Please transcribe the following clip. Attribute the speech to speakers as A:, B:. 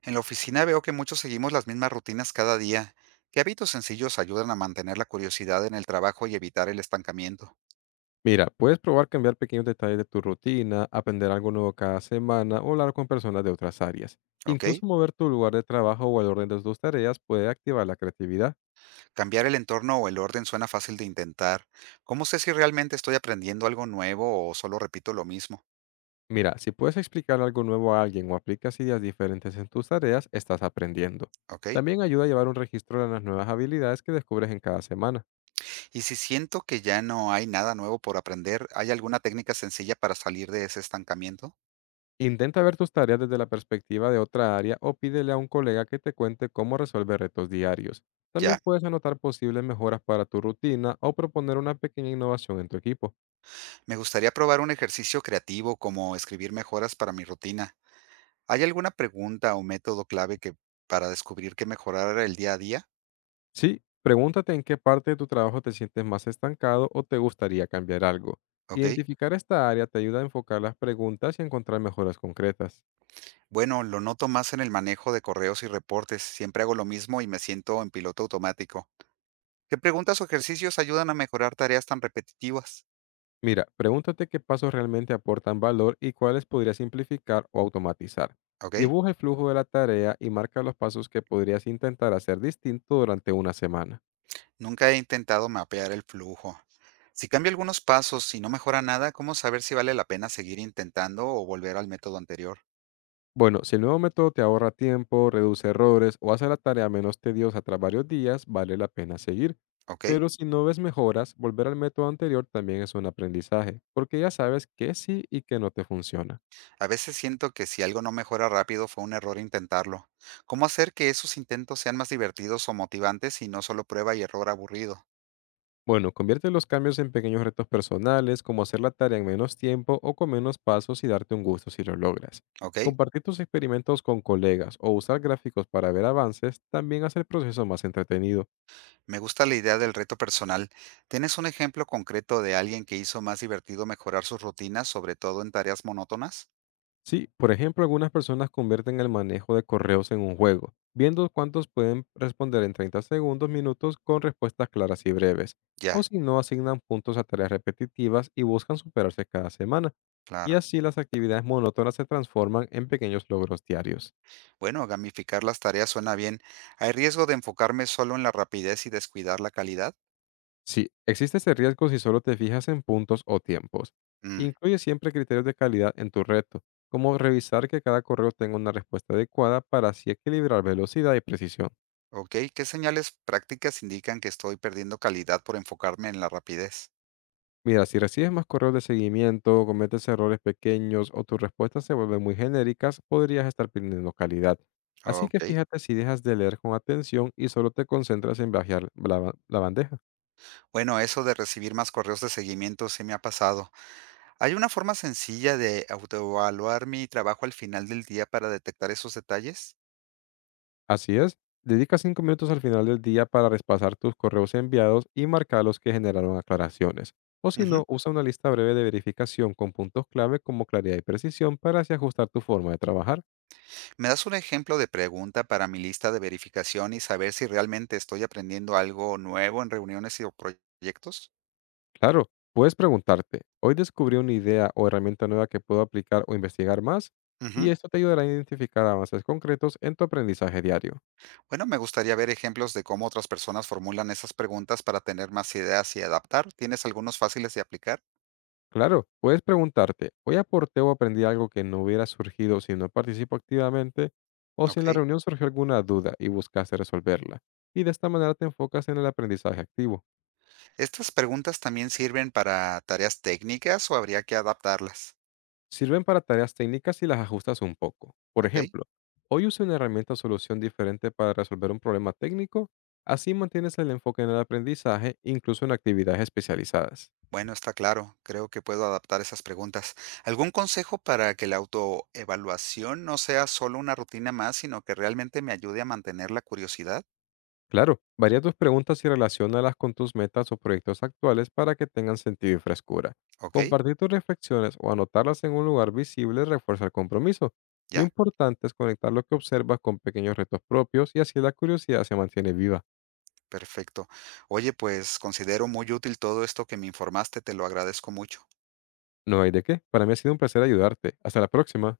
A: En la oficina veo que muchos seguimos las mismas rutinas cada día. ¿Qué hábitos sencillos ayudan a mantener la curiosidad en el trabajo y evitar el estancamiento?
B: Mira, puedes probar cambiar pequeños detalles de tu rutina, aprender algo nuevo cada semana o hablar con personas de otras áreas.
A: ¿Ok?
B: Incluso mover tu lugar de trabajo o el orden de tus tareas puede activar la creatividad.
A: Cambiar el entorno o el orden suena fácil de intentar. ¿Cómo sé si realmente estoy aprendiendo algo nuevo o solo repito lo mismo?
B: Mira, si puedes explicar algo nuevo a alguien o aplicas ideas diferentes en tus tareas, estás aprendiendo.
A: ¿Ok?
B: También ayuda a llevar un registro de las nuevas habilidades que descubres en cada semana.
A: Y si siento que ya no hay nada nuevo por aprender, ¿hay alguna técnica sencilla para salir de ese estancamiento?
B: Intenta ver tus tareas desde la perspectiva de otra área o pídele a un colega que te cuente cómo resolver retos diarios. También
A: Ya,
B: puedes anotar posibles mejoras para tu rutina o proponer una pequeña innovación en tu equipo.
A: me gustaría probar un ejercicio creativo como escribir mejoras para mi rutina. ¿Hay alguna pregunta o método clave que para descubrir qué mejorar el día a día?
B: Sí, pregúntate en qué parte de tu trabajo te sientes más estancado o te gustaría cambiar algo.
A: Okey.
B: Identificar esta área te ayuda a enfocar las preguntas y encontrar mejoras concretas.
A: Bueno, lo noto más en el manejo de correos y reportes. Siempre hago lo mismo y me siento en piloto automático. ¿Qué preguntas o ejercicios ayudan a mejorar tareas tan repetitivas?
B: Mira, pregúntate qué pasos realmente aportan valor y cuáles podrías simplificar o automatizar.
A: Okey.
B: Dibuja el flujo de la tarea y marca los pasos que podrías intentar hacer distinto durante una semana.
A: Nunca he intentado mapear el flujo. Si cambio algunos pasos y no mejora nada, ¿cómo saber si vale la pena seguir intentando o volver al método anterior?
B: Bueno, si el nuevo método te ahorra tiempo, reduce errores o hace la tarea menos tediosa tras varios días, vale la pena seguir.
A: Okey.
B: Pero si no ves mejoras, volver al método anterior también es un aprendizaje, porque ya sabes qué sí y qué no te funciona.
A: A veces siento que si algo no mejora rápido fue un error intentarlo. ¿Cómo hacer que esos intentos sean más divertidos o motivantes y no solo prueba y error aburrido?
B: Bueno, convierte los cambios en pequeños retos personales, como hacer la tarea en menos tiempo o con menos pasos y darte un gusto si lo logras.
A: ¿Ok?
B: Compartir tus experimentos con colegas o usar gráficos para ver avances también hace el proceso más entretenido.
A: Me gusta la idea del reto personal. ¿Tienes un ejemplo concreto de alguien que hizo más divertido mejorar sus rutinas, sobre todo en tareas monótonas?
B: Sí, por ejemplo, algunas personas convierten el manejo de correos en un juego, viendo cuántos pueden responder en 30 segundos, minutos, con respuestas claras y breves. O
A: Ya,
B: si no, asignan puntos a tareas repetitivas y buscan superarse cada semana. Y
A: claro.
B: así las actividades monótonas se transforman en pequeños logros diarios.
A: Bueno, gamificar las tareas suena bien. ¿Hay riesgo de enfocarme solo en la rapidez y descuidar la calidad?
B: Sí, existe ese riesgo si solo te fijas en puntos o tiempos.
A: Mm,
B: Incluye siempre criterios de calidad en tu reto, como revisar que cada correo tenga una respuesta adecuada para así equilibrar velocidad y precisión.
A: ok, ¿qué señales prácticas indican que estoy perdiendo calidad por enfocarme en la rapidez?
B: Mira, si recibes más correos de seguimiento, cometes errores pequeños o tus respuestas se vuelven muy genéricas, podrías estar perdiendo calidad. Así que
A: Ok.
B: fíjate si dejas de leer con atención y solo te concentras en viajar la bandeja.
A: Bueno, eso de recibir más correos de seguimiento sí me ha pasado. ¿Hay una forma sencilla de autoevaluar mi trabajo al final del día para detectar esos detalles?
B: Así es, dedica 5 minutos al final del día para repasar tus correos enviados y marcar los que generaron aclaraciones. O si
A: Ujú.
B: no, usa una lista breve de verificación con puntos clave como claridad y precisión para así ajustar tu forma de trabajar.
A: ¿Me das un ejemplo de pregunta para mi lista de verificación y saber si realmente estoy aprendiendo algo nuevo en reuniones y o proyectos?
B: Claro, puedes preguntarte, hoy descubrí una idea o herramienta nueva que puedo aplicar o investigar más, y
A: Ujú.
B: esto te ayudará a identificar avances concretos en tu aprendizaje diario.
A: Bueno, me gustaría ver ejemplos de cómo otras personas formulan esas preguntas para tener más ideas y adaptar. ¿Tienes algunos fáciles de aplicar?
B: Claro, puedes preguntarte, hoy aporté o aprendí algo que no hubiera surgido si no participo activamente, o si en
A: Ok.
B: la reunión surgió alguna duda y buscaste resolverla. Y de esta manera te enfocas en el aprendizaje activo.
A: ¿Estas preguntas también sirven para tareas técnicas o habría que adaptarlas?
B: Sirven para tareas técnicas y las ajustas un poco. Por
A: ¿Ok?
B: ejemplo, hoy usé una herramienta o solución diferente para resolver un problema técnico, así mantienes el enfoque en el aprendizaje, incluso en actividades especializadas.
A: Bueno, está claro. Creo que puedo adaptar esas preguntas. ¿Algún consejo para que la autoevaluación no sea solo una rutina más, sino que realmente me ayude a mantener la curiosidad?
B: Claro, varía tus preguntas y relaciónalas con tus metas o proyectos actuales para que tengan sentido y frescura.
A: ¿Ok?
B: Compartir tus reflexiones o anotarlas en un lugar visible refuerza el compromiso. Lo
A: Ya,
B: importante es conectar lo que observas con pequeños retos propios y así la curiosidad se mantiene viva.
A: perfecto. Oye, pues considero muy útil todo esto que me informaste, te lo agradezco mucho.
B: No hay de qué. Para mí ha sido un placer ayudarte. Hasta la próxima.